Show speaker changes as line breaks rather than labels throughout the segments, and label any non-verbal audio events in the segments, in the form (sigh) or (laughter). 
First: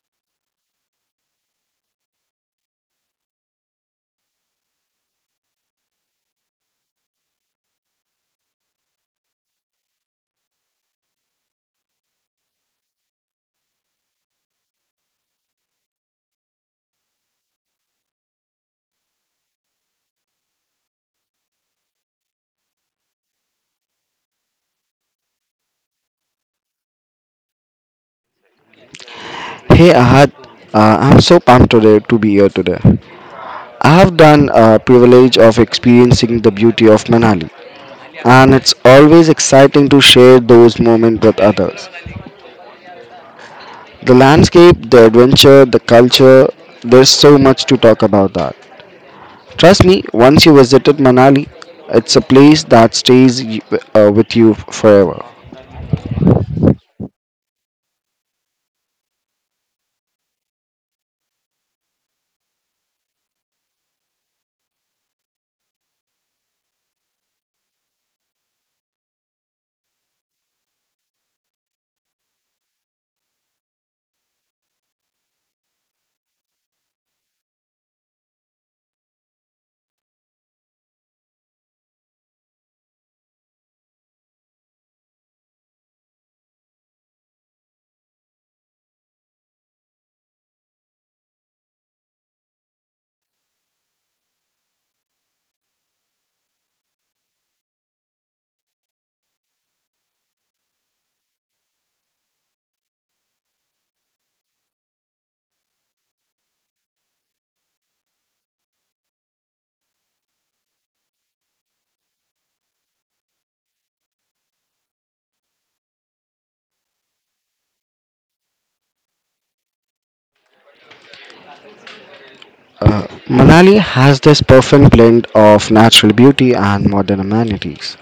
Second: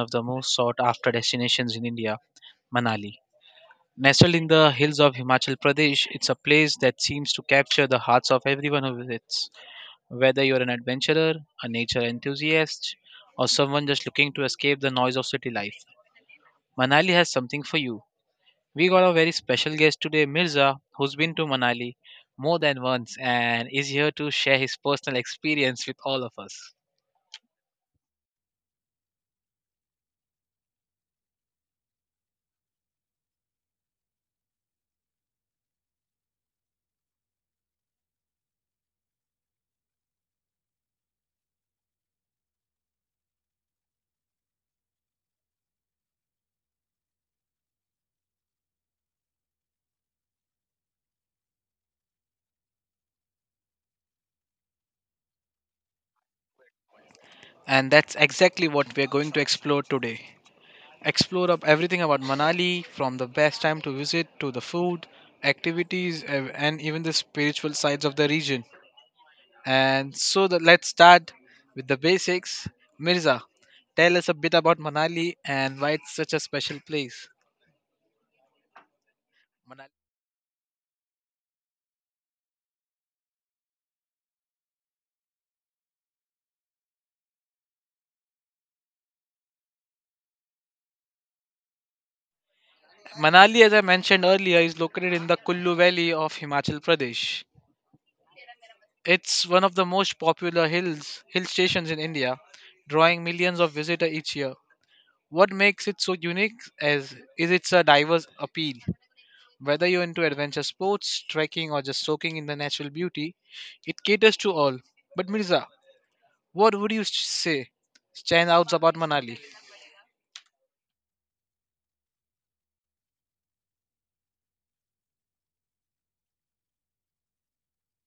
of the most sought after destinations in India, Manali. Nestled in the hills of Himachal Pradesh, it's a place that seems to capture the hearts of everyone who visits. Whether you're an adventurer, a nature enthusiast, or someone just looking to escape the noise of city life, Manali has something for you. We got a very special guest today, Mirza, who's been to Manali more than once and is here to share his personal experience with all of us.
Hey Ahad, I'm so pumped today to be here today. I have done a privilege of experiencing the beauty of Manali, and it's always exciting to share those moments with others. The landscape, the adventure, the culture, there's so much to talk about that. Trust me, once you visited Manali, it's a place that stays with you forever.
And that's exactly what we're going to explore today. Explore up everything about Manali from the best time to visit to the food, activities, and even the spiritual sides of the region. And so that let's start with the basics. Mirza, tell us a bit about Manali and why it's such a special place. Manali, as I mentioned earlier, is located in the Kullu Valley of Himachal Pradesh. It's one of the most popular hill stations in India, drawing millions of visitors each year. What makes it so unique is its a diverse appeal. Whether you're into adventure sports, trekking, or just soaking in the natural beauty, it caters to all. But Mirza, what would you say stands out about Manali?
Manali has this perfect blend of natural beauty and modern amenities,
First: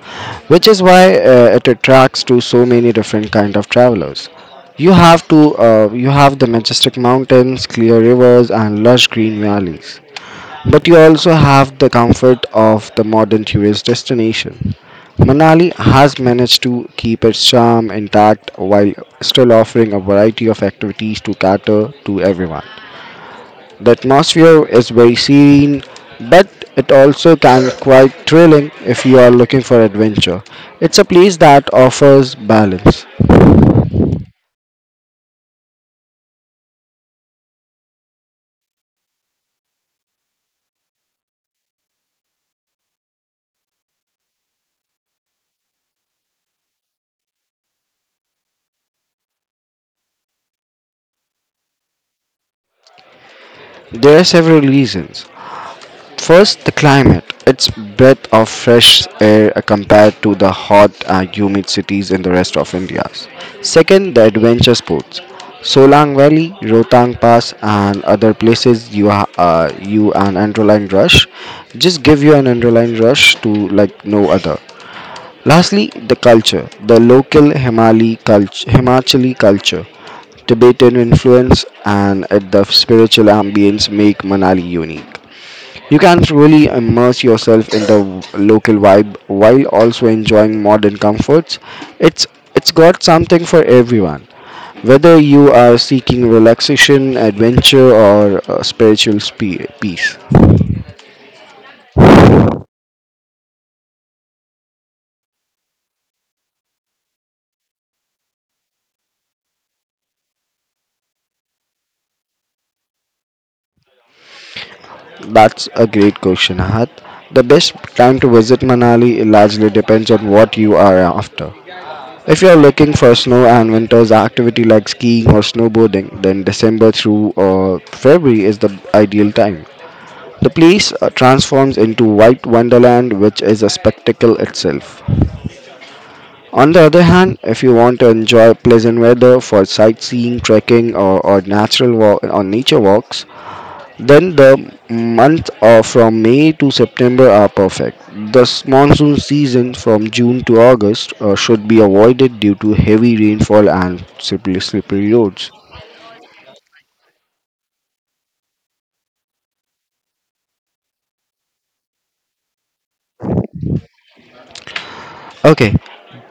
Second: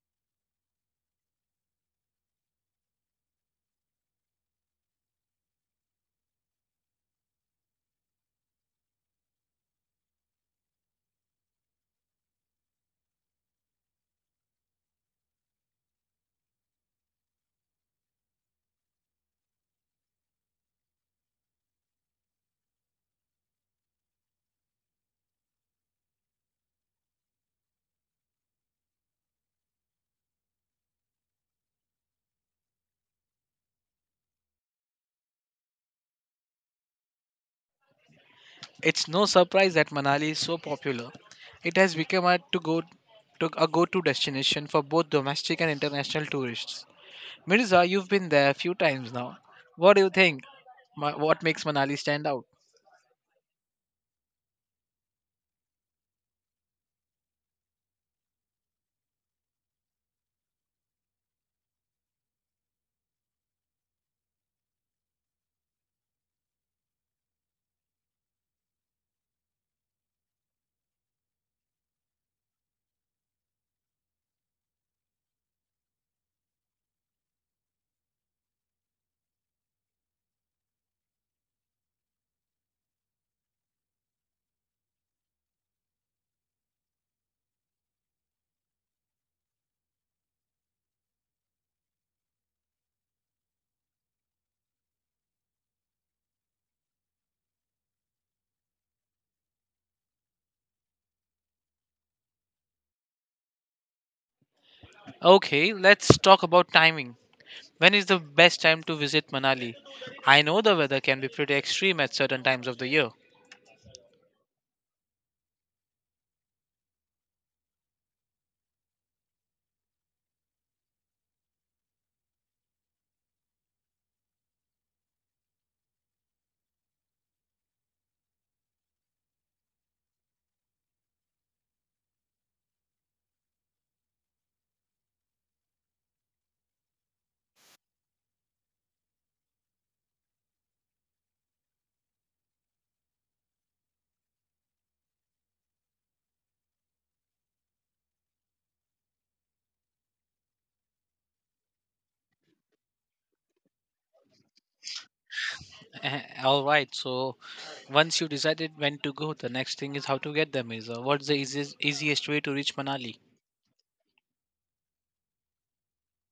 which is why it attracts to so many different kind of travelers. You have the majestic mountains, clear rivers, and lush green valleys, but you also have the comfort of the modern tourist destination. Manali has managed to keep its charm intact while still offering a variety of activities to cater to everyone. The atmosphere is very serene, but it also can be quite thrilling if you are looking for adventure. It's a place that offers balance.
It's no surprise that Manali is so popular. It has become a to go to a go-to destination for both domestic and international tourists. Mirza, you've been there a few times now. What do you think? What makes Manali stand out?
There are several reasons. First, the climate. Its breath of fresh air compared to the hot and humid cities in the rest of India. Second, the adventure sports. Solang Valley, Rotang Pass, and other places you ha- you an adrenaline rush. Just give you an adrenaline rush to like no other. Lastly, the culture, the local Himali culture, Himachali culture, Tibetan influence, and the spiritual ambience make Manali unique. You can truly immerse yourself in the local vibe while also enjoying modern comforts. It's it's got something for everyone. Whether you are seeking relaxation, adventure, or spiritual peace.
Okay, let's talk about timing. When is the best time to visit Manali? I know the weather can be pretty extreme at certain times of the year. (laughs)
That's a great question, Ahat. The best time to visit Manali largely depends on what you are after. If you are looking for snow and winter's activity like skiing or snowboarding, then December through February is the ideal time. The place transforms into white wonderland, which is a spectacle itself. On the other hand, if you want to enjoy pleasant weather for sightseeing, trekking, or natural walk or nature walks, then the months of from May to September are perfect. The monsoon season from June to August should be avoided due to heavy rainfall and slippery roads.
All right, so once you decided when to go, the next thing is how to get there, Mirza. What's the easiest way to reach Manali?
Okay,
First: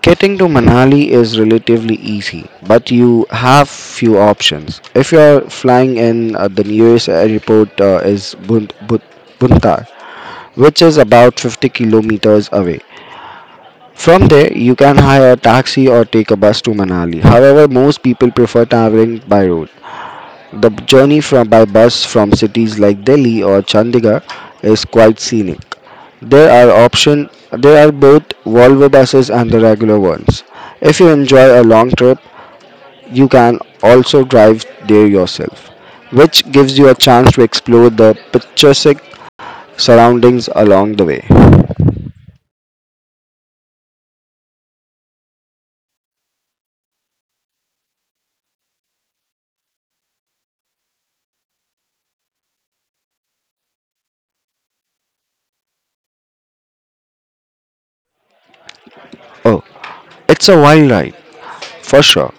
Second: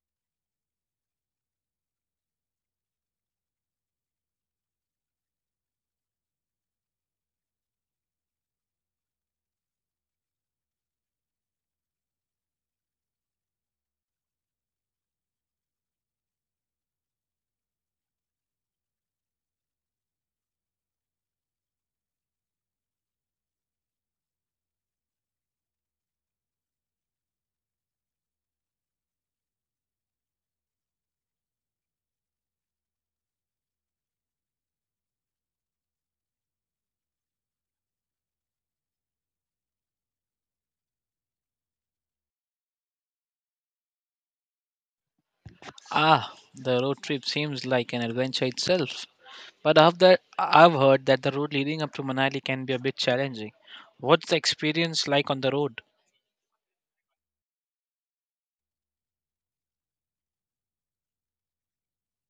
getting to Manali is relatively easy, but you have few options. If you're flying in, the nearest airport is Buntar, which is about 50 kilometers away. From there, you can hire a taxi or take a bus to Manali. However, most people prefer traveling by road. The journey from by bus from cities like Delhi or Chandigarh is quite scenic. There are option there are both Volvo buses and the regular ones. If you enjoy a long trip, you can also drive there yourself, which gives you a chance to explore the picturesque surroundings along the way.
Ah, the road trip seems like an adventure itself. But after I've heard that the road leading up to Manali can be a bit challenging. What's the experience like on the road?
Oh, it's a wild ride for sure.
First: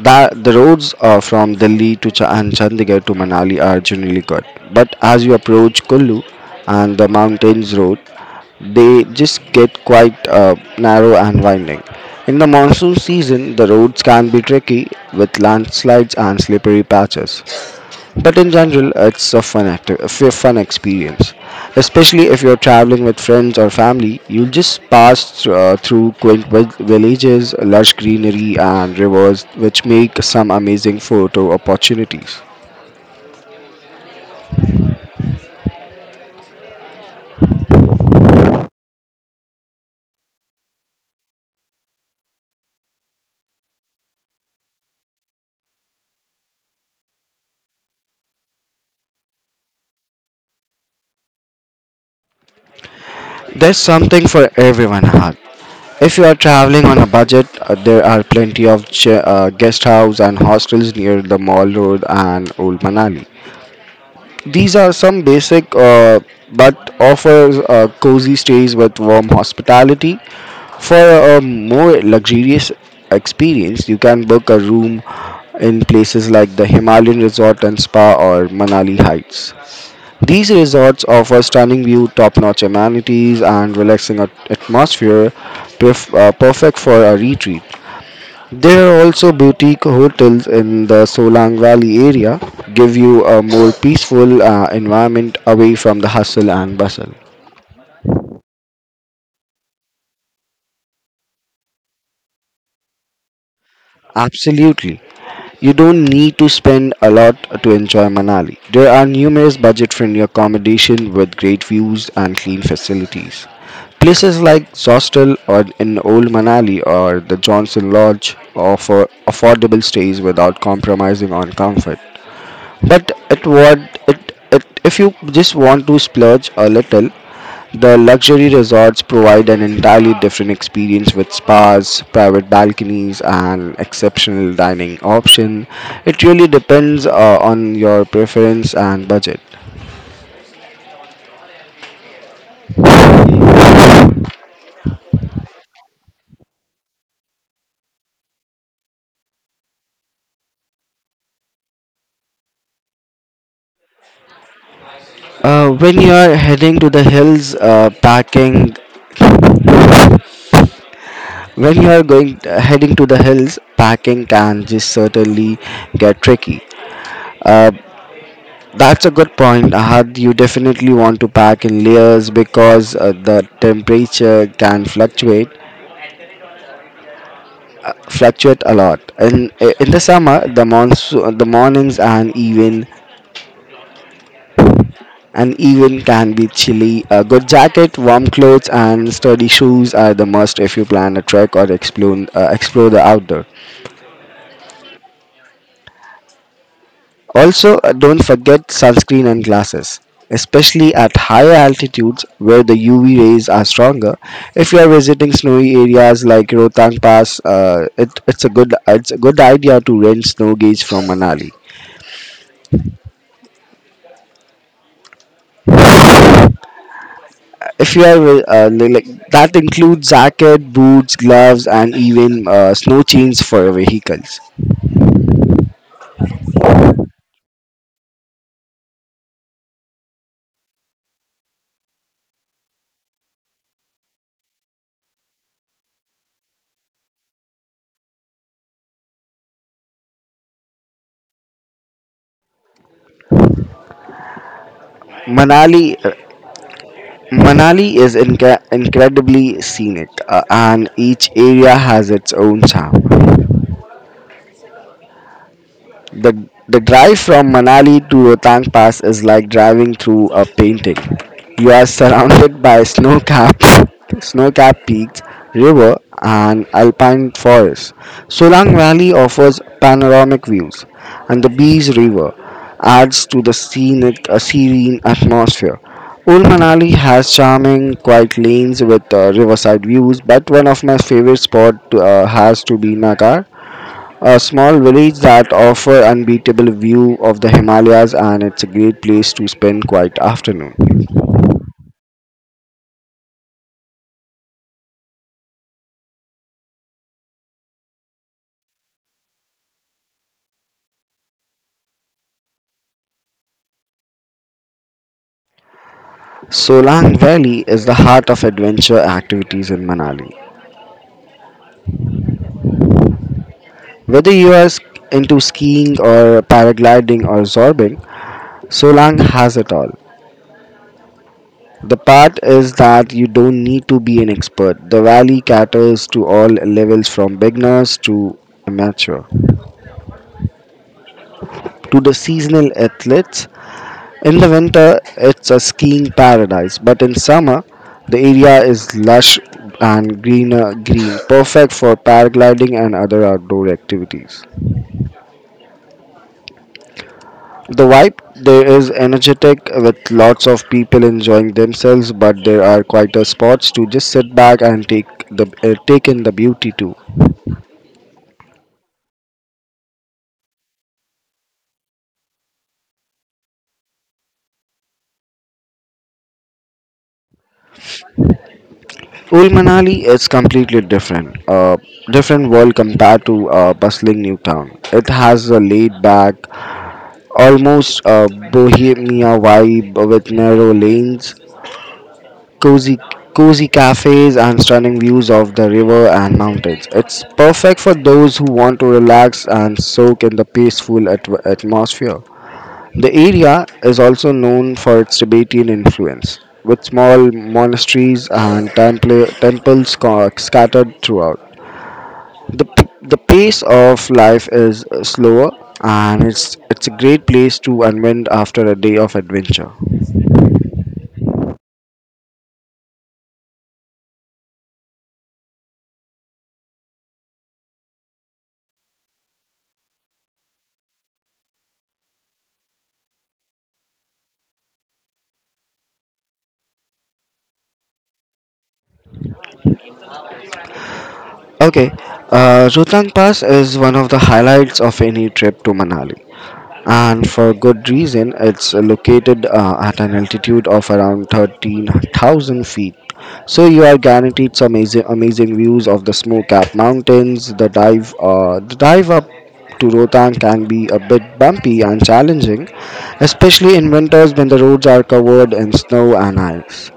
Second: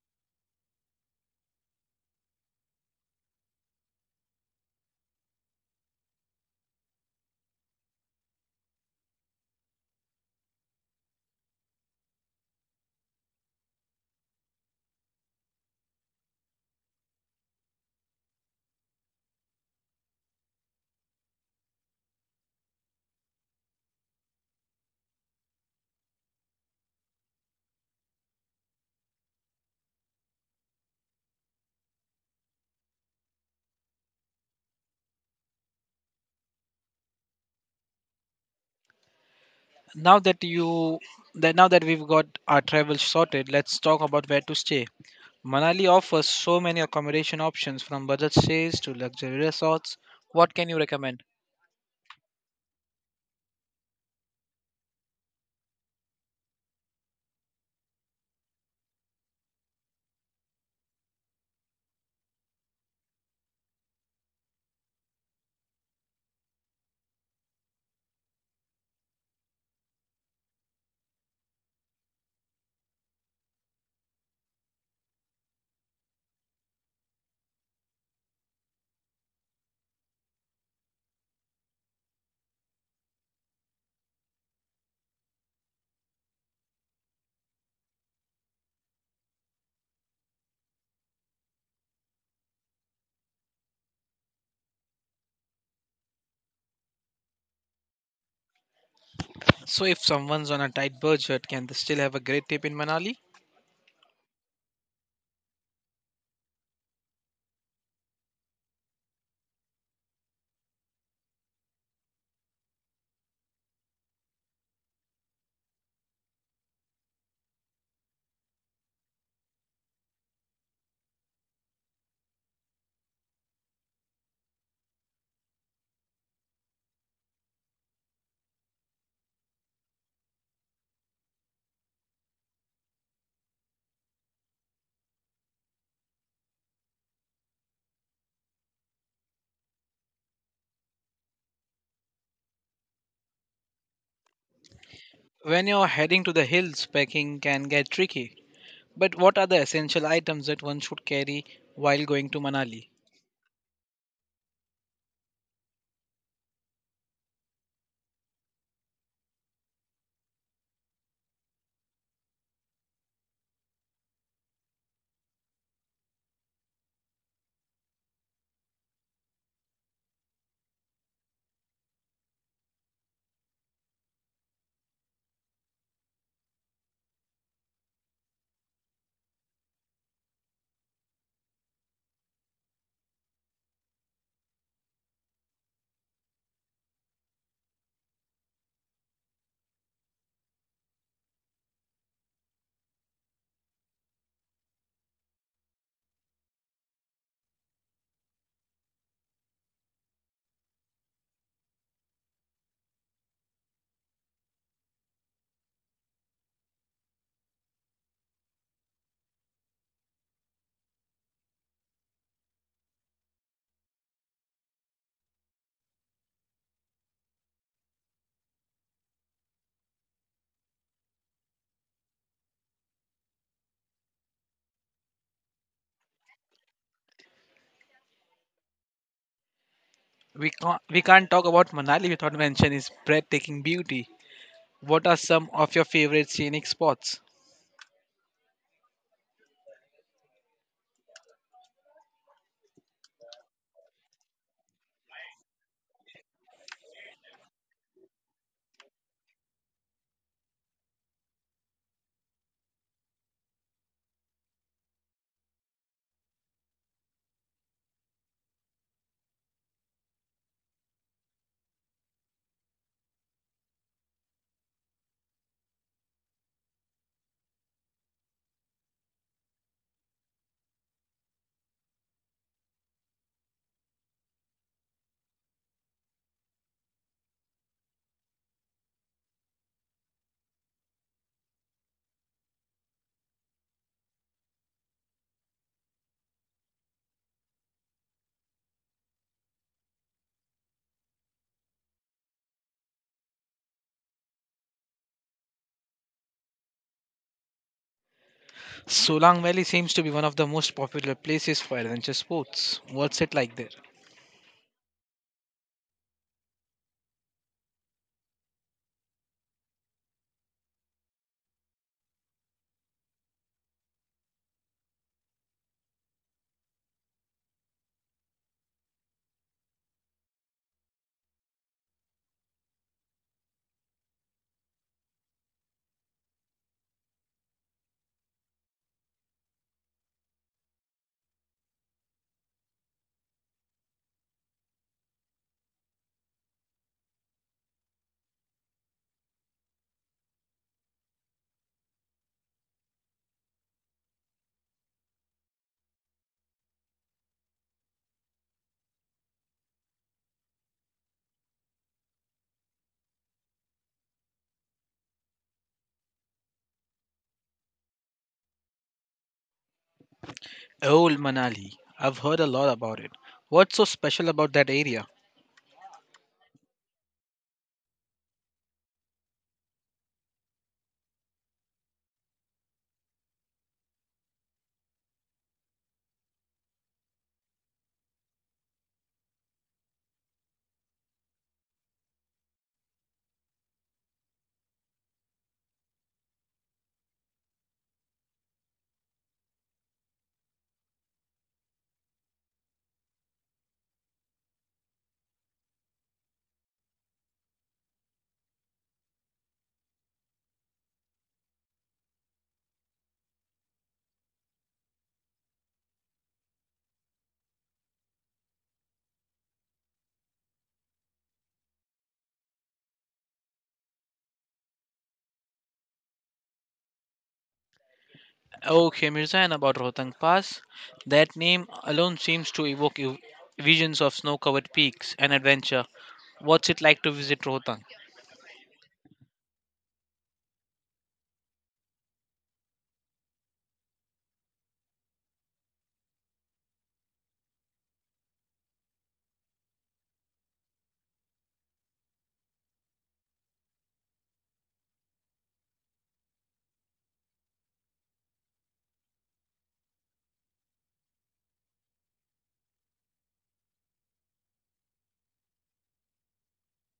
That the roads from Delhi to and Chandigarh to Manali are generally good, but as you approach Kullu and the mountains road, they just get quite narrow and winding. In the monsoon season, the roads can be tricky with landslides and slippery patches. But in general, it's a fun acti- a f- fun experience, especially if you're traveling with friends or family. You'll just pass through quaint villages, lush greenery, and rivers, which make some amazing photo opportunities.
Now that you that now that we've got our travel sorted, let's talk about where to stay. Manali offers so many accommodation options from budget stays to luxury resorts. What can you recommend?
There's something for everyone, Ahad. If you are traveling on a budget, there are plenty of guest house and hostels near the Mall Road and Old Manali. These are some basic, but offers cozy stays with warm hospitality. For a more luxurious experience, you can book a room in places like the Himalayan Resort and Spa or Manali Heights. These resorts offer stunning view, top-notch amenities, and relaxing atmosphere, perfect for a retreat. There are also boutique hotels in the Solang Valley area, give you a more peaceful environment away from the hustle and bustle.
So if someone's on a tight budget, can they still have a great trip in Manali?
Absolutely. You don't need to spend a lot to enjoy Manali. There are numerous budget-friendly accommodation with great views and clean facilities. Places like Zostel or in Old Manali or the Johnson Lodge offer affordable stays without compromising on comfort. But it what it if you just want to splurge a little, the luxury resorts provide an entirely different experience with spas, private balconies, and exceptional dining option. It really depends on your preference and budget.
When you're heading to the hills, packing can get tricky. But what are the essential items that one should carry while going to Manali?
When you are heading to the hills, packing when you are going heading to the hills, packing can just certainly get tricky. Uh, That's a good point, Ahad. You definitely want to pack in layers because the temperature can fluctuate a lot. In the summer, the monsoon, the mornings and even can be chilly. A good jacket, warm clothes, and sturdy shoes are the must if you plan a trek or explore the outdoor. Also, don't forget sunscreen and glasses, especially at higher altitudes where the UV rays are stronger. If you are visiting snowy areas like Rohtang Pass, it's a good idea to rent snow gauge from Manali. If you are that includes jacket, boots, gloves, and even snow chains for vehicles.
We can't talk about Manali without mentioning its breathtaking beauty. What are some of your favorite scenic spots?
Manali uh, Manali is incredibly scenic, and each area has its own charm. The drive from Manali to Rohtang Pass is like driving through a painting. You are surrounded by snow-capped, (laughs) snow-capped peaks, river, and alpine forests. Solang Valley offers panoramic views, and the Bees River adds to the scenic, a serene atmosphere. Old Manali has charming, quiet lanes with riverside views, but one of my favorite spots has to be Nagar, a small village that offer unbeatable view of the Himalayas, and it's a great place to spend quiet afternoon.
Solang Valley seems to be one of the most popular places for adventure sports. What's it like there?
Solang Valley is the heart of adventure activities in Manali. Whether you are into skiing or paragliding or zorbing, Solang has it all. The part is that you don't need to be an expert. The valley caters to all levels, from beginners to amateur to the seasonal athletes. In the winter, it's a skiing paradise, but in summer, the area is lush and greener green, perfect for paragliding and other outdoor activities. The vibe there is energetic with lots of people enjoying themselves, but there are quieter spots to just sit back and take in the beauty too.
Old Manali. I've heard a lot about it. What's so special about that area?
Old Manali is completely different, different world compared to a bustling new town. It has a laid back, almost a bohemia vibe with narrow lanes, cozy cozy cafes and stunning views of the river and mountains. It's perfect for those who want to relax and soak in the peaceful atmosphere. The area is also known for its Tibetan influence, with small monasteries and temples scattered throughout. The pace of life is slower, and it's a great place to unwind after a day of adventure.
Okay, Mirza, and about Rohtang Pass. That name alone seems to evoke visions of snow covered peaks and adventure. What's it like to visit Rohtang?
Okay, Rohtang Pass is one of the highlights of any trip to Manali, and for good reason. It's located at an altitude of around 13,000 feet, so you are guaranteed some amazing views of the snow-capped mountains. The dive the dive up to Rohtang can be a bit bumpy and challenging, especially in winters when the roads are covered in snow and ice.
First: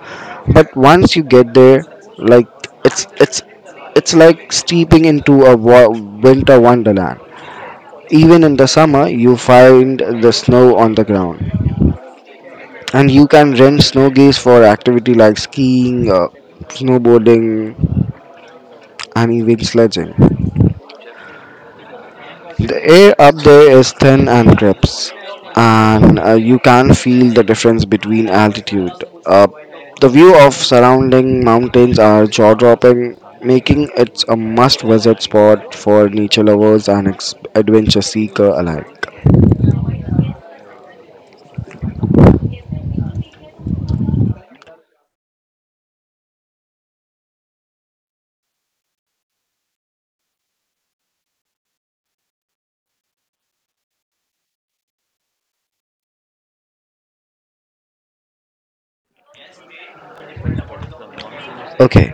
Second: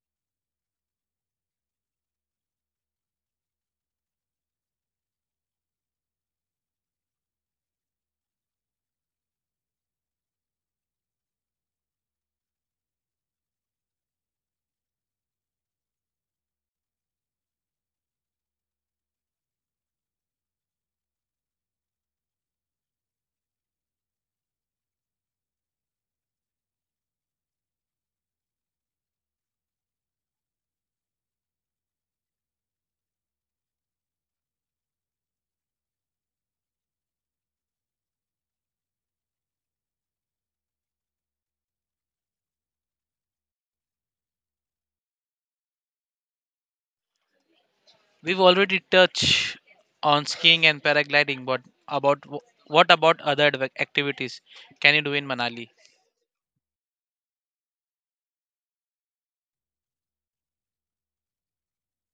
But once you get there, like it's it's it's like stepping into a winter wonderland. Even in the summer, you find the snow on the ground, and you can rent snow geese for activity like skiing, snowboarding, and even sledging. The air up there is thin and crisp, and you can feel the difference between altitude. Uh, the view of surrounding mountains are jaw-dropping, making it a must-visit spot for nature lovers and adventure seeker alike.
We've already touched on skiing and paragliding, but what about other activities can you do in Manali?
Okay,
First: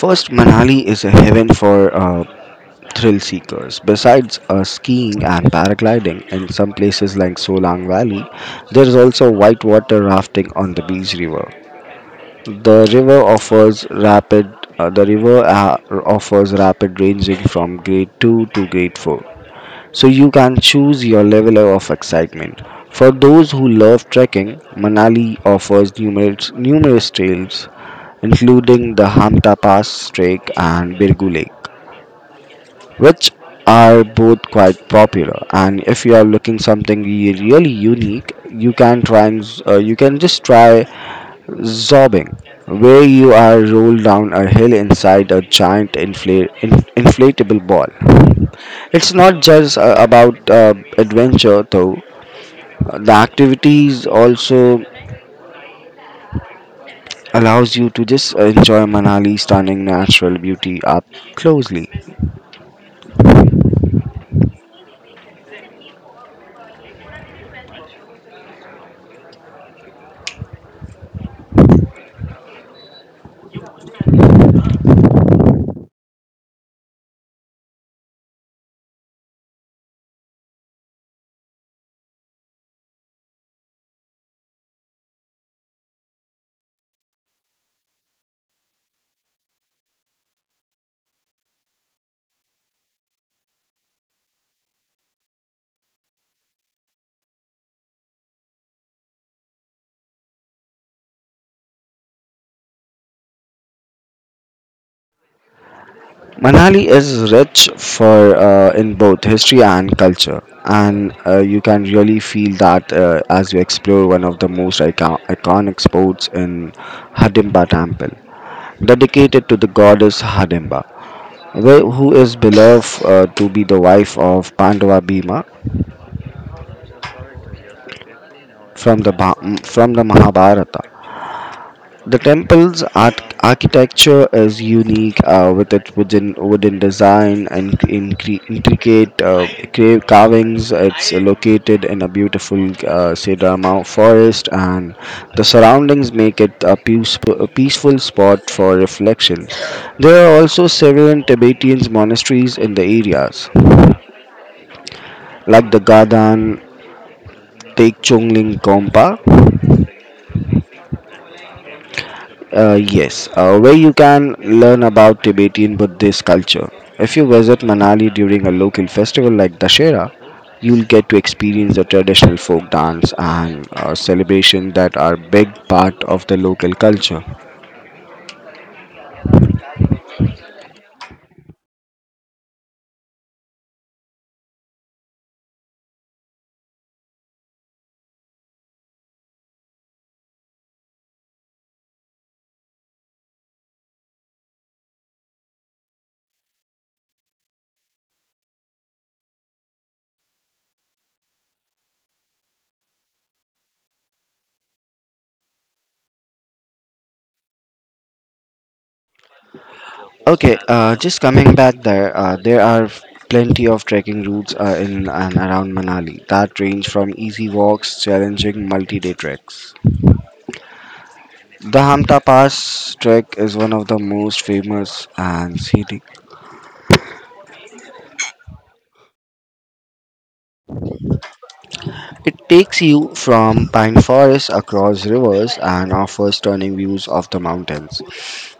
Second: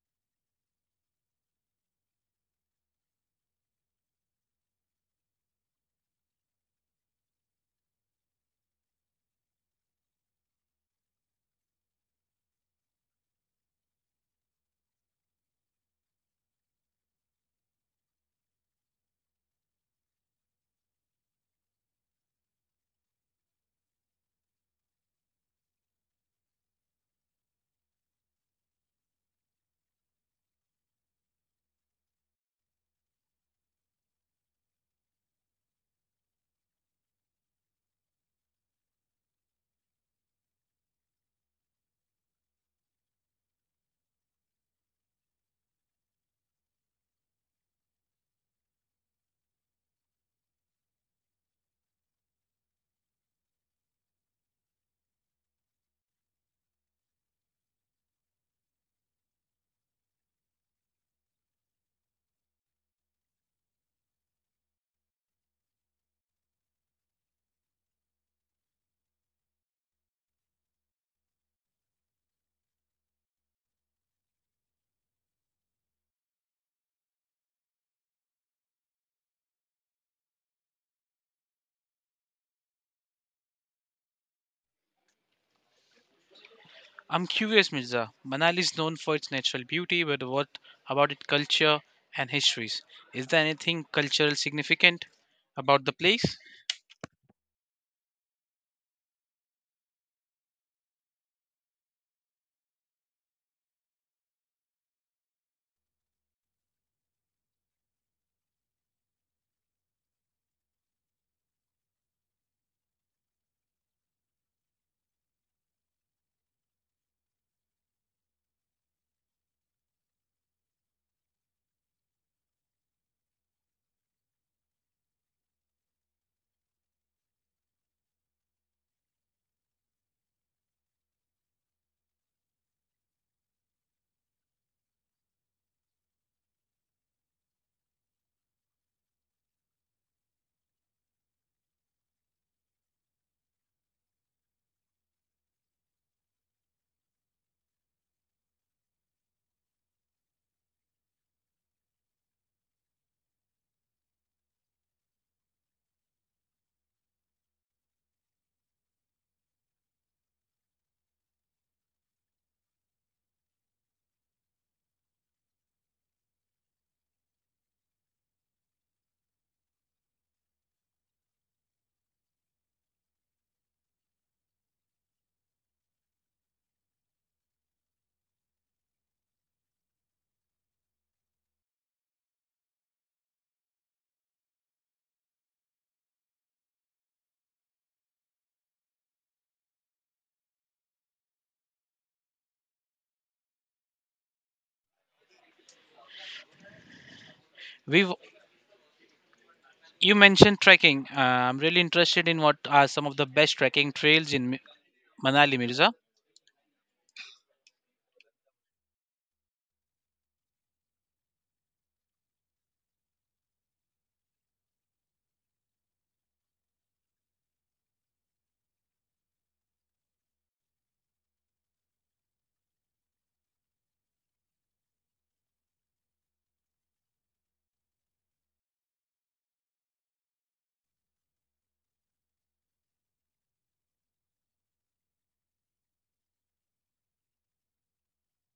first Manali is a heaven for thrill seekers. Besides skiing and paragliding in some places like Solang Valley, there is also whitewater rafting on the Beach River. The river offers rapid ranging from grade 2 to grade 4. So you can choose your level of excitement. For those who love trekking, Manali offers numerous trails including the Hamta Pass Trek and Birgu Lake, which are both quite popular. And if you are looking something really unique, you can just try Zobbing, where you are rolled down a hill inside a giant inflatable ball. It's not just about adventure though. The activities also allows you to just enjoy Manali's stunning natural beauty up closely.
I'm curious, Mirza. Manali is known for its natural beauty, but what about its culture and histories? Is there anything cultural significant about the place?
Manali is rich for in both history and culture, and you can really feel that as you explore one of the most iconic spots in Hidimba Temple. Dedicated to the goddess Hidimba, who is beloved to be the wife of Pandava Bhima from the, Bha- from the Mahabharata. The temple's architecture is unique with its wooden design and intricate carvings. It's located in a beautiful cedar forest, and the surroundings make it a peaceful spot for reflection. There are also several Tibetan monasteries in the areas, like the Gadan Tekchongling Kompa. Yes, where you can learn about Tibetan Buddhist culture. If you visit Manali during a local festival like Dashera, you'll get to experience the traditional folk dance and celebration that are big part of the local culture.
We've you mentioned trekking. I'm really interested in what are some of the best trekking trails in Manali, Mirza.
Okay, just coming back there, there are plenty of trekking routes in and around Manali that range from easy walks, challenging multi-day treks. The Hamta Pass trek is one of the most famous and scenic. It takes you from pine forests across rivers and offers stunning views of the mountains.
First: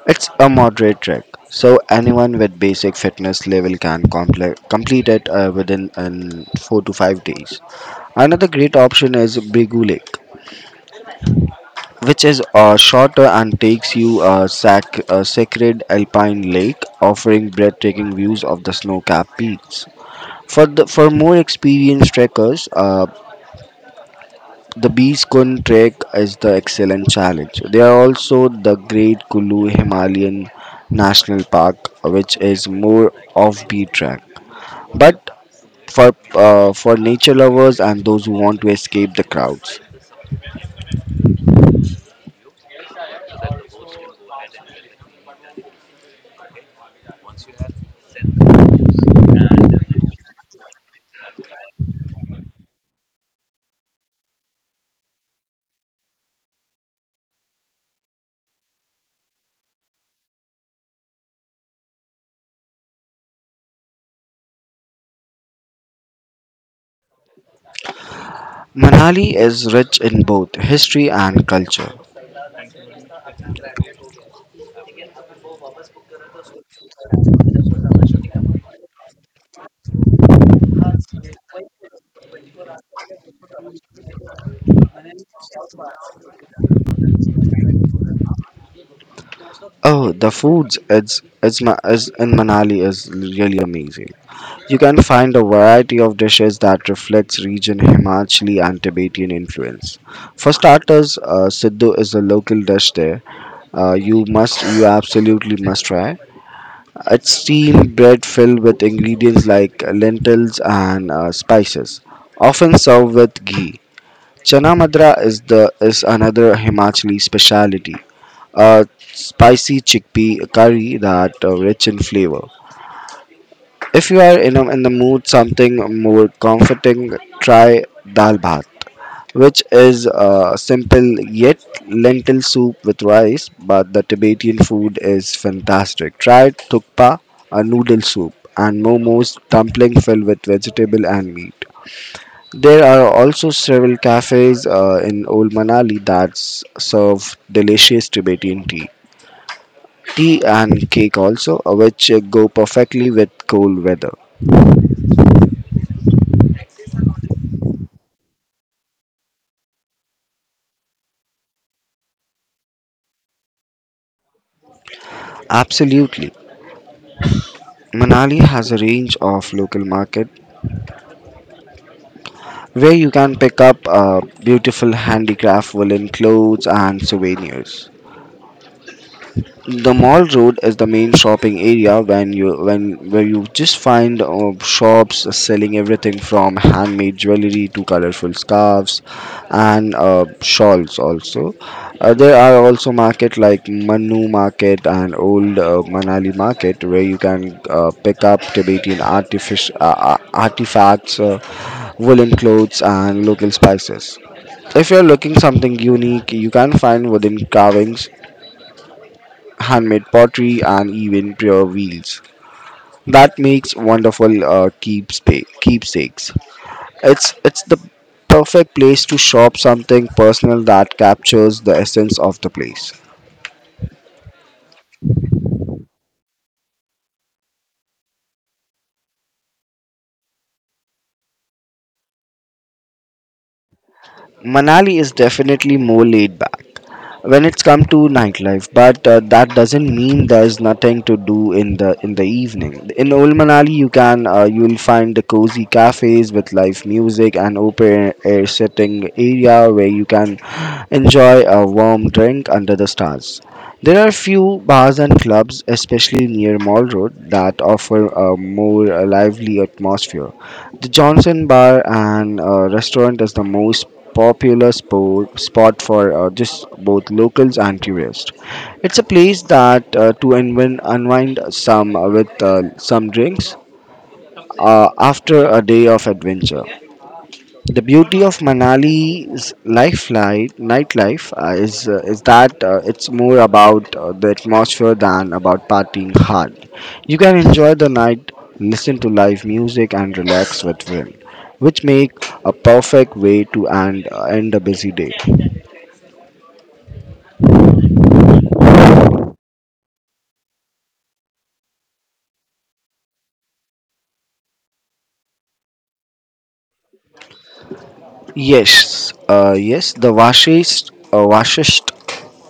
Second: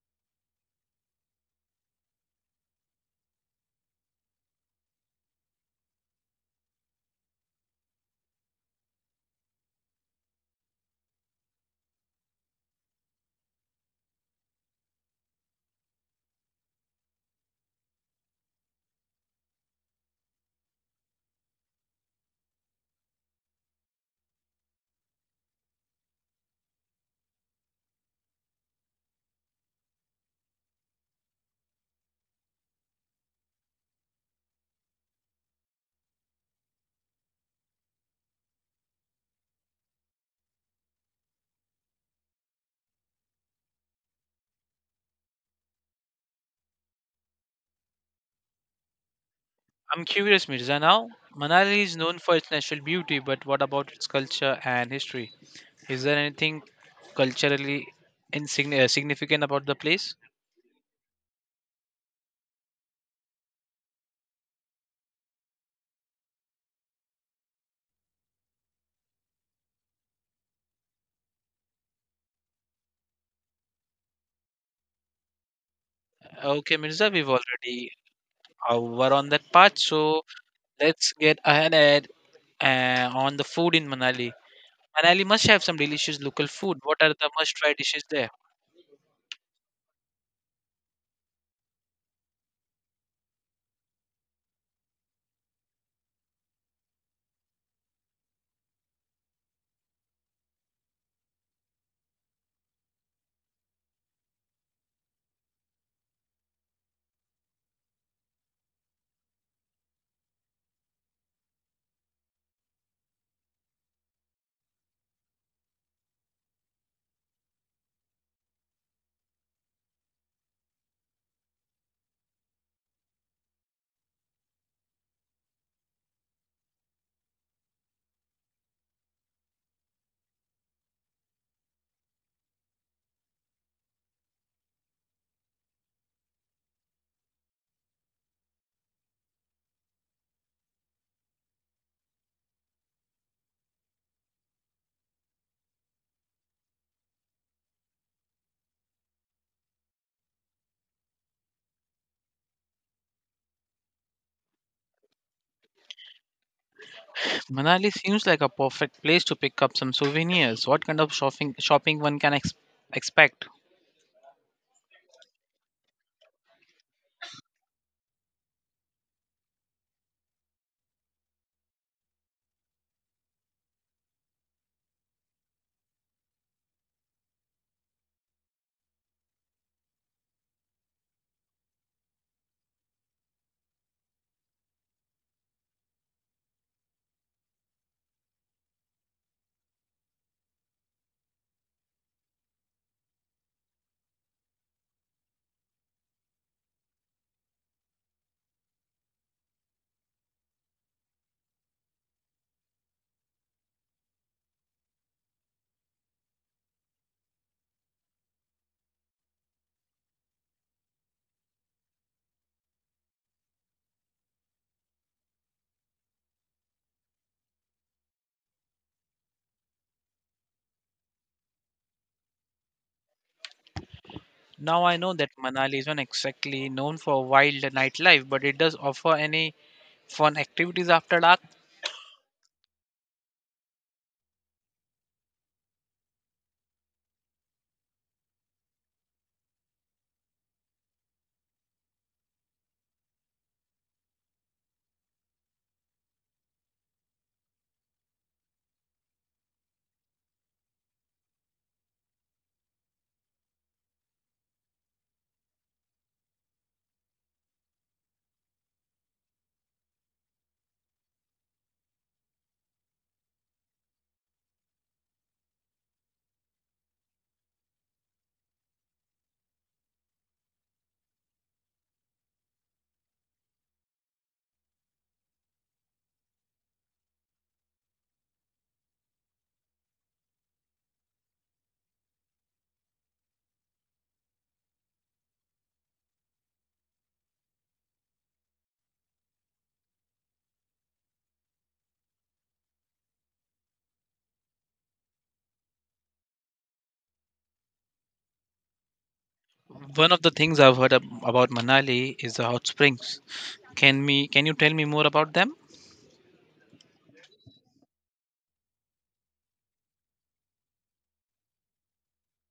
It's a moderate trek, so anyone with basic fitness level can complete it within 4 to 5 days. Another great option is Brigu Lake, which is shorter and takes you a sacred alpine lake, offering breathtaking views of the snow-capped peaks. For more experienced trekkers, the Beachcon Trek is the excellent challenge. There are also the Great Kulu Himalayan National Park, which is more offbeat track, but for nature lovers and those who want to escape the crowds.
I'm curious, Mirza. Now, Manali is known for its natural beauty, but what about its culture and history? Is there anything culturally significant about the place?
Manali is rich in both history and culture.
Okay, Mirza, we've already were on that part, so let's get ahead at, on the food in Manali. Manali must have some delicious local food. What are the must-try dishes there?
Oh, the foods it's, ma- is in Manali is really amazing. You can find a variety of dishes that reflects region Himachali and Tibetan influence. For starters, Siddhu is a local dish there. You absolutely must try. It's steamed bread filled with ingredients like lentils and spices, often served with ghee. Chana madra is the is another Himachali specialty. A spicy chickpea curry that rich in flavor. If you are in the mood something more comforting, try dal bhat, which is a simple yet lentil soup with rice, but the Tibetan food is fantastic. Try thukpa, a noodle soup, and momos, dumpling filled with vegetable and meat. There are also several cafes in Old Manali that serve delicious Tibetan tea. Tea and cake also, which go perfectly with cold weather.
Manali seems like a perfect place to pick up some souvenirs. What kind of shopping one can expect?
Absolutely. Manali has a range of local market where you can pick up beautiful handicraft woolen clothes and souvenirs. The Mall Road is the main shopping area when you when where you just find shops selling everything from handmade jewelry to colorful scarves and shawls also. There are also market like Manu Market and Old Manali Market where you can pick up Tibetan artifacts, woolen clothes and local spices. If you're looking something unique, you can find wooden carvings, handmade pottery, and even prayer wheels. That makes wonderful keepsakes. It's the perfect place to shop something personal that captures the essence of the place.
Now I know that Manali isn't exactly known for wild nightlife, but it does offer any fun activities after dark.
Manali is definitely more laid back when it's come to nightlife, but that doesn't mean there's nothing to do in the evening. In old Manali, you can you'll find the cozy cafes with live music and open air sitting area where you can enjoy a warm drink under the stars. There are few bars and clubs, especially near Mall Road, that offer a more lively atmosphere. The Johnson Bar and Restaurant is the most popular spot for just both locals and tourists. It's a place that to unwind some with some drinks after a day of adventure. The beauty of Manali's nightlife is that it's more about the atmosphere than about partying hard. You can enjoy the night, listen to live music, and relax with friends, which make a perfect way to end a busy day.
One of the things I've heard about Manali is the hot springs. Can you tell me more about them?
Yes, the Vashist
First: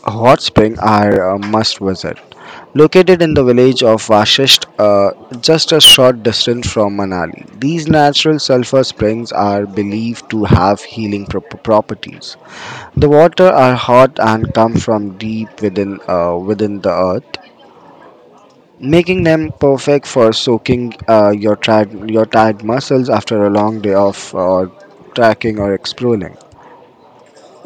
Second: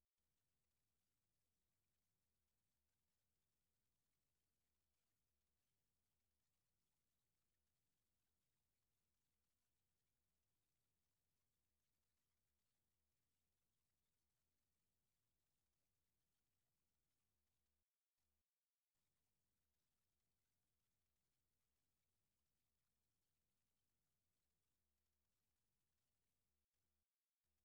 hot spring are a must visit. Located in the village of Vashist, just a short distance from Manali, these natural sulfur springs are believed to have healing properties. The water are hot and come from deep within the earth, making them perfect for soaking your tired muscles after a long day of trekking or exploring.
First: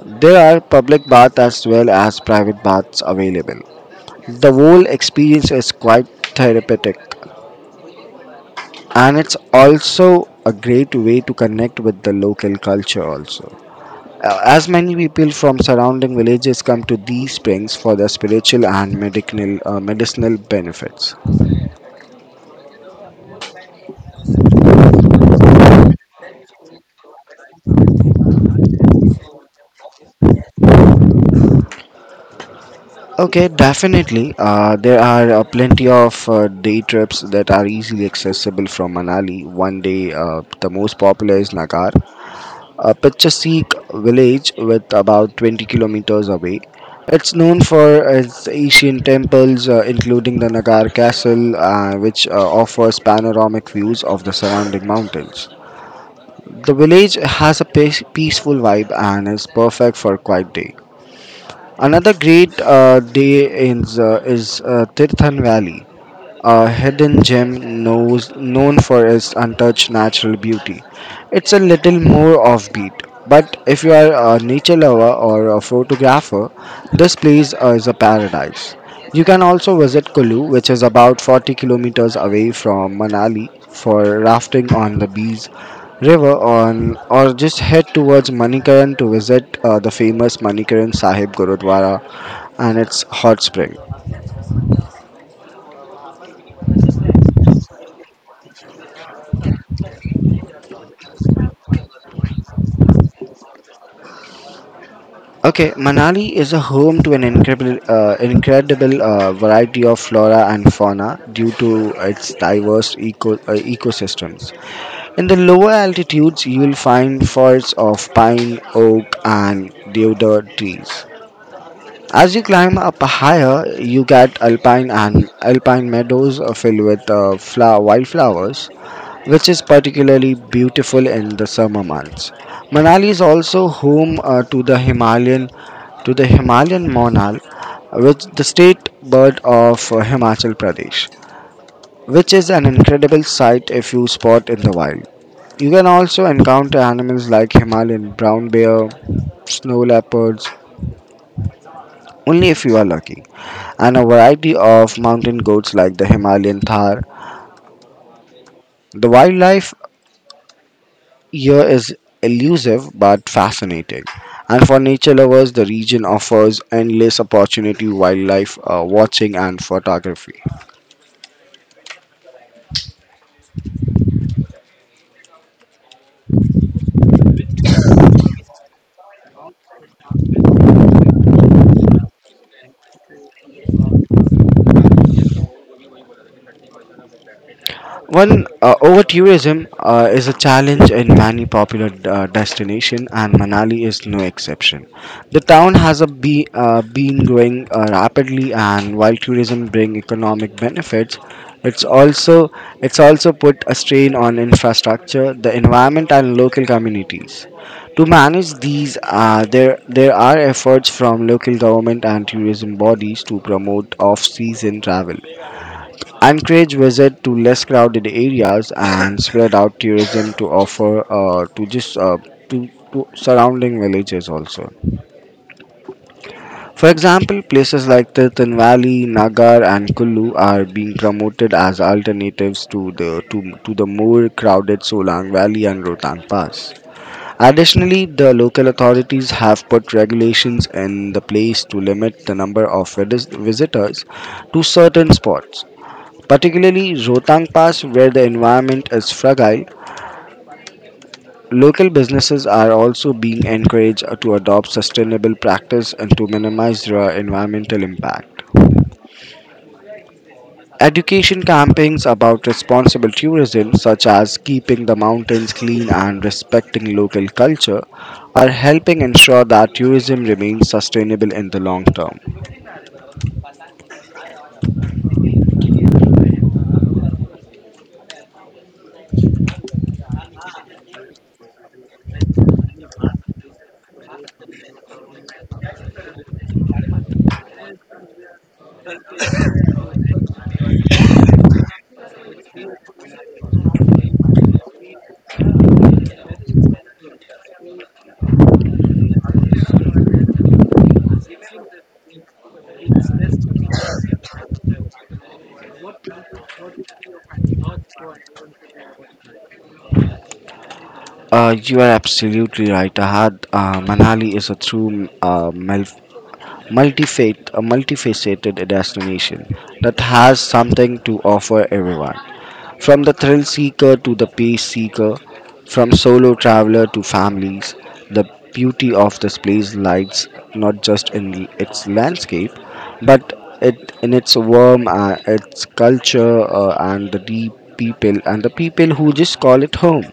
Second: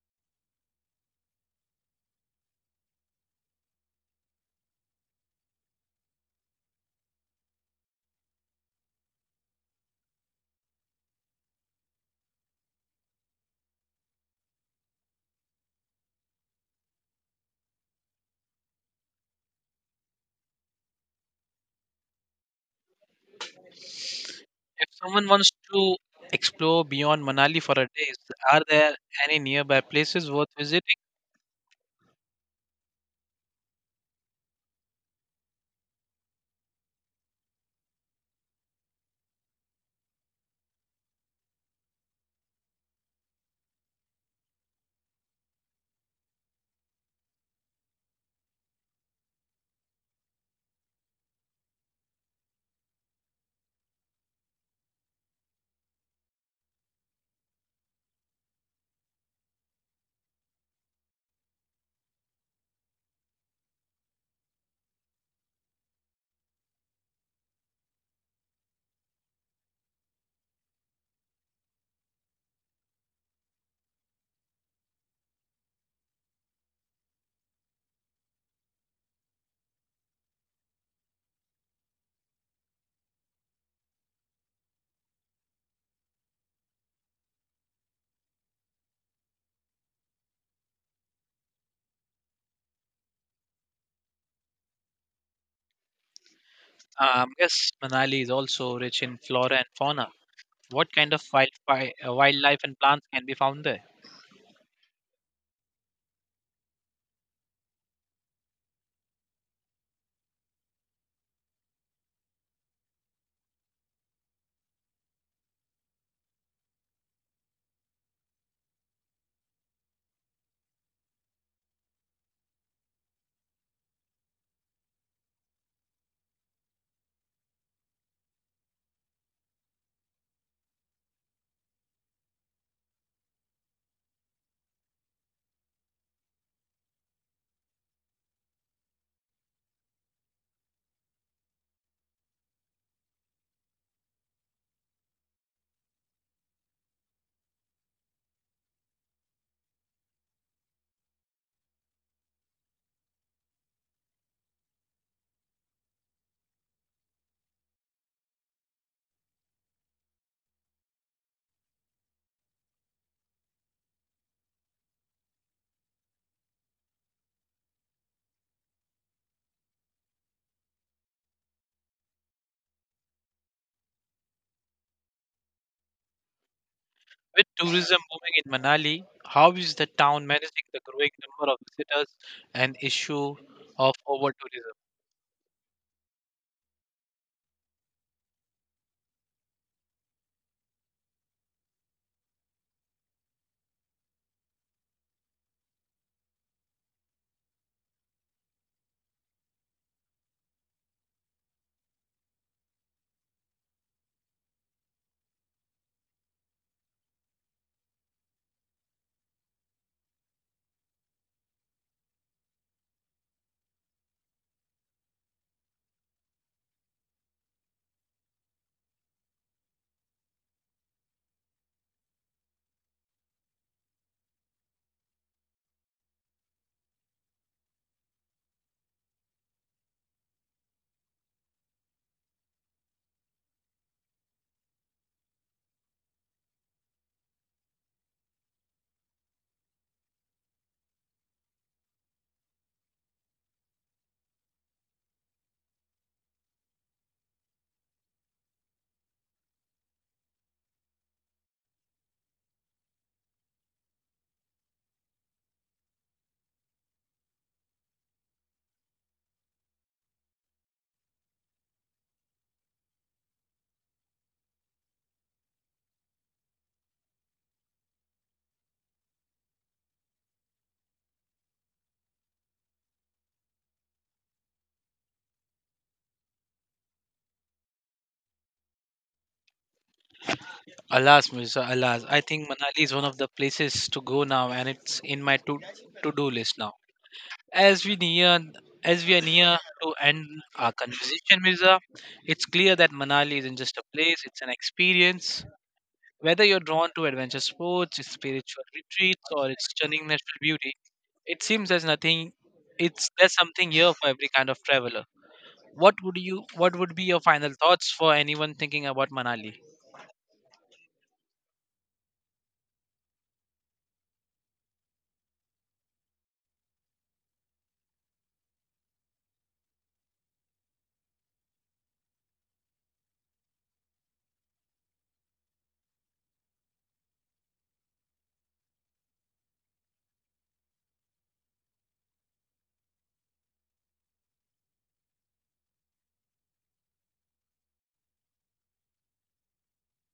There are public baths as well as private baths available. The whole experience is quite therapeutic, and it's also a great way to connect with the local culture also. As many people from surrounding villages come to these springs for their spiritual and medicinal benefits.
If someone wants to explore beyond Manali for a day, are there any nearby places worth visiting?
Okay, definitely. There are plenty of day trips that are easily accessible from Manali. One day, the most popular is Nagar, a picturesque village with about 20 kilometers away. It's known for its ancient temples, including the Nagar Castle, which offers panoramic views of the surrounding mountains. The village has a peaceful vibe and is perfect for a quiet day. Another great day is Tirthan Valley, a hidden gem known for its untouched natural beauty. It's a little more offbeat, but if you are a nature lover or a photographer, this place is a paradise. You can also visit Kulu, which is about 40 kilometers away from Manali, for rafting on the Bees River on, or just head towards Manikaran to visit the famous Manikaran Sahib Gurudwara and its hot spring.
Yes, Manali is also rich in flora and fauna. What kind of wildlife and plants can be found there?
Okay, Manali is a home to an incredible variety of flora and fauna due to its diverse ecosystems. In the lower altitudes, you will find forests of pine, oak, and deodar trees. As you climb up higher, you get alpine and alpine meadows filled with wildflowers, which is particularly beautiful in the summer months. Manali is also home to the Himalayan monal, which the state bird of Himachal Pradesh, which is an incredible sight if you spot in the wild. You can also encounter animals like Himalayan brown bear, snow leopards, only if you are lucky, and a variety of mountain goats like the Himalayan Thar. The wildlife here is elusive but fascinating. And for nature lovers, the region offers endless opportunity wildlife watching and photography.
With tourism booming in Manali, how is the town managing the growing number of visitors and issue of over tourism?
Well, over tourism is a challenge in many popular destinations, and Manali is no exception. The town has been growing rapidly, and while tourism brings economic benefits, it's also it's also put a strain on infrastructure, the environment, and local communities. To manage these, there there are efforts from local government and tourism bodies to promote off-season travel, encourage visit to less crowded areas and spread out tourism to offer uh, to just uh, to surrounding villages also. For example, places like Tirthan Valley, Nagar, and Kullu are being promoted as alternatives to to the more crowded Solang Valley and Rohtang Pass. Additionally, the local authorities have put regulations in the place to limit the number of visitors to certain spots, particularly Rohtang Pass, where the environment is fragile. Local businesses are also being encouraged to adopt sustainable practice and to minimize their environmental impact. Education campaigns about responsible tourism, such as keeping the mountains clean and respecting local culture, are helping ensure that tourism remains sustainable in the long term.
Alas, Mirza, alas, I think Manali is one of the places to go now, and it's in my to do list now. As we near, as we are near to end our conversation, Mirza, it's clear that Manali isn't just a place; it's an experience. Whether you're drawn to adventure sports, spiritual retreats, or its stunning natural beauty, it seems there's nothing. It's there's something here for every kind of traveler. What would be your final thoughts for anyone thinking about Manali?
You are absolutely right, Ahad. Manali is a true multifate, a multifaceted destination that has something to offer everyone. From the thrill seeker to the peace seeker, from solo traveler to families, the beauty of this place lies not just in its landscape, but it in its warm, its culture, and the deep people and the people who just call it home.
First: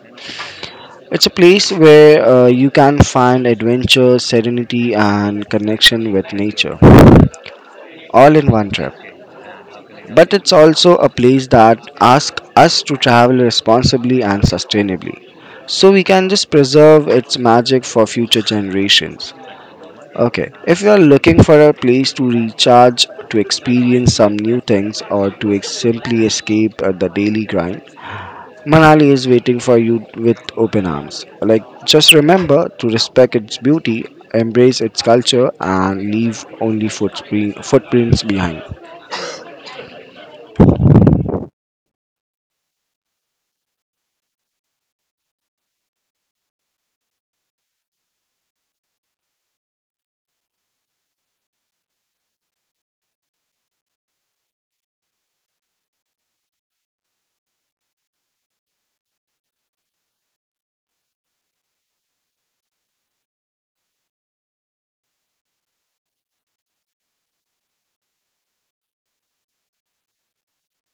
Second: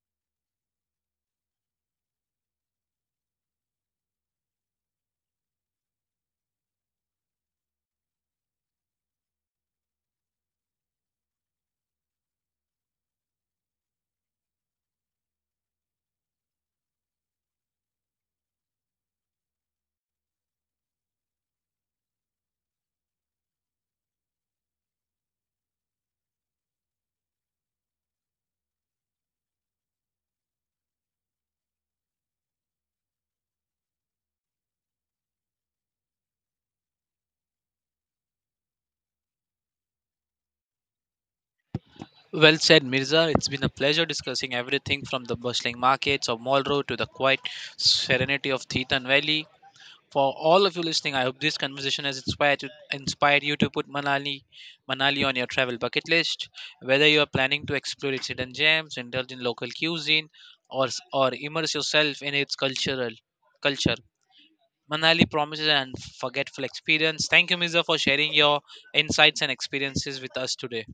It's a place where you can find adventure, serenity, and connection with nature all in one trip. But it's also a place that asks us to travel responsibly and sustainably so we can just preserve its magic for future generations. Okay, if you are looking for a place to recharge, to experience some new things, or to simply escape the daily grind, Manali is waiting for you with open arms. Like, just remember to respect its beauty, embrace its culture, and leave only footprints behind.
Well said, Mirza. It's been a pleasure discussing everything from the bustling markets of Mall Road to the quiet serenity of Thetan Valley. For all of you listening, I hope this conversation has inspired you to put Manali on your travel bucket list. Whether you are planning to explore its hidden gems, indulge in local cuisine, or immerse yourself in its cultural culture, Manali promises an unforgettable experience. Thank you, Miza, for sharing your insights and experiences with us today.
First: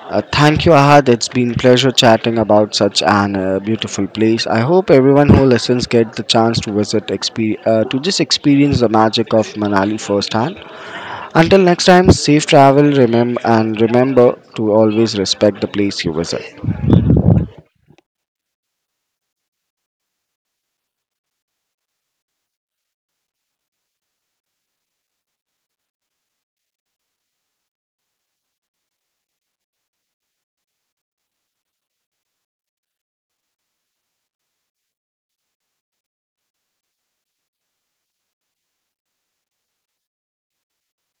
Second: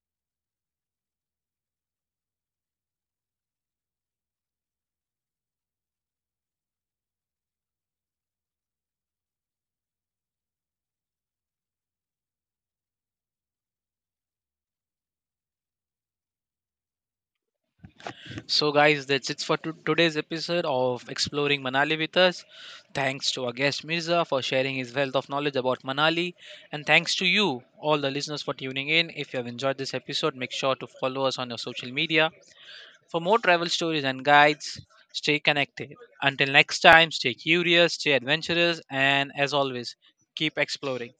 Thank you, Ahad. It's been pleasure chatting about such an beautiful place. I hope everyone who listens get the chance to visit, expe- to just experience the magic of Manali firsthand. Until next time, safe travel. Remember to always respect the place you visit.
So, guys, that's it for today's episode of Exploring Manali with us. Thanks to our guest Mirza for sharing his wealth of knowledge about Manali, and thanks to you, all the listeners, for tuning in. If you have enjoyed this episode, make sure to follow us on your social media for more travel stories and guides. Stay connected. Until next time, stay curious, stay adventurous, and as always, keep exploring.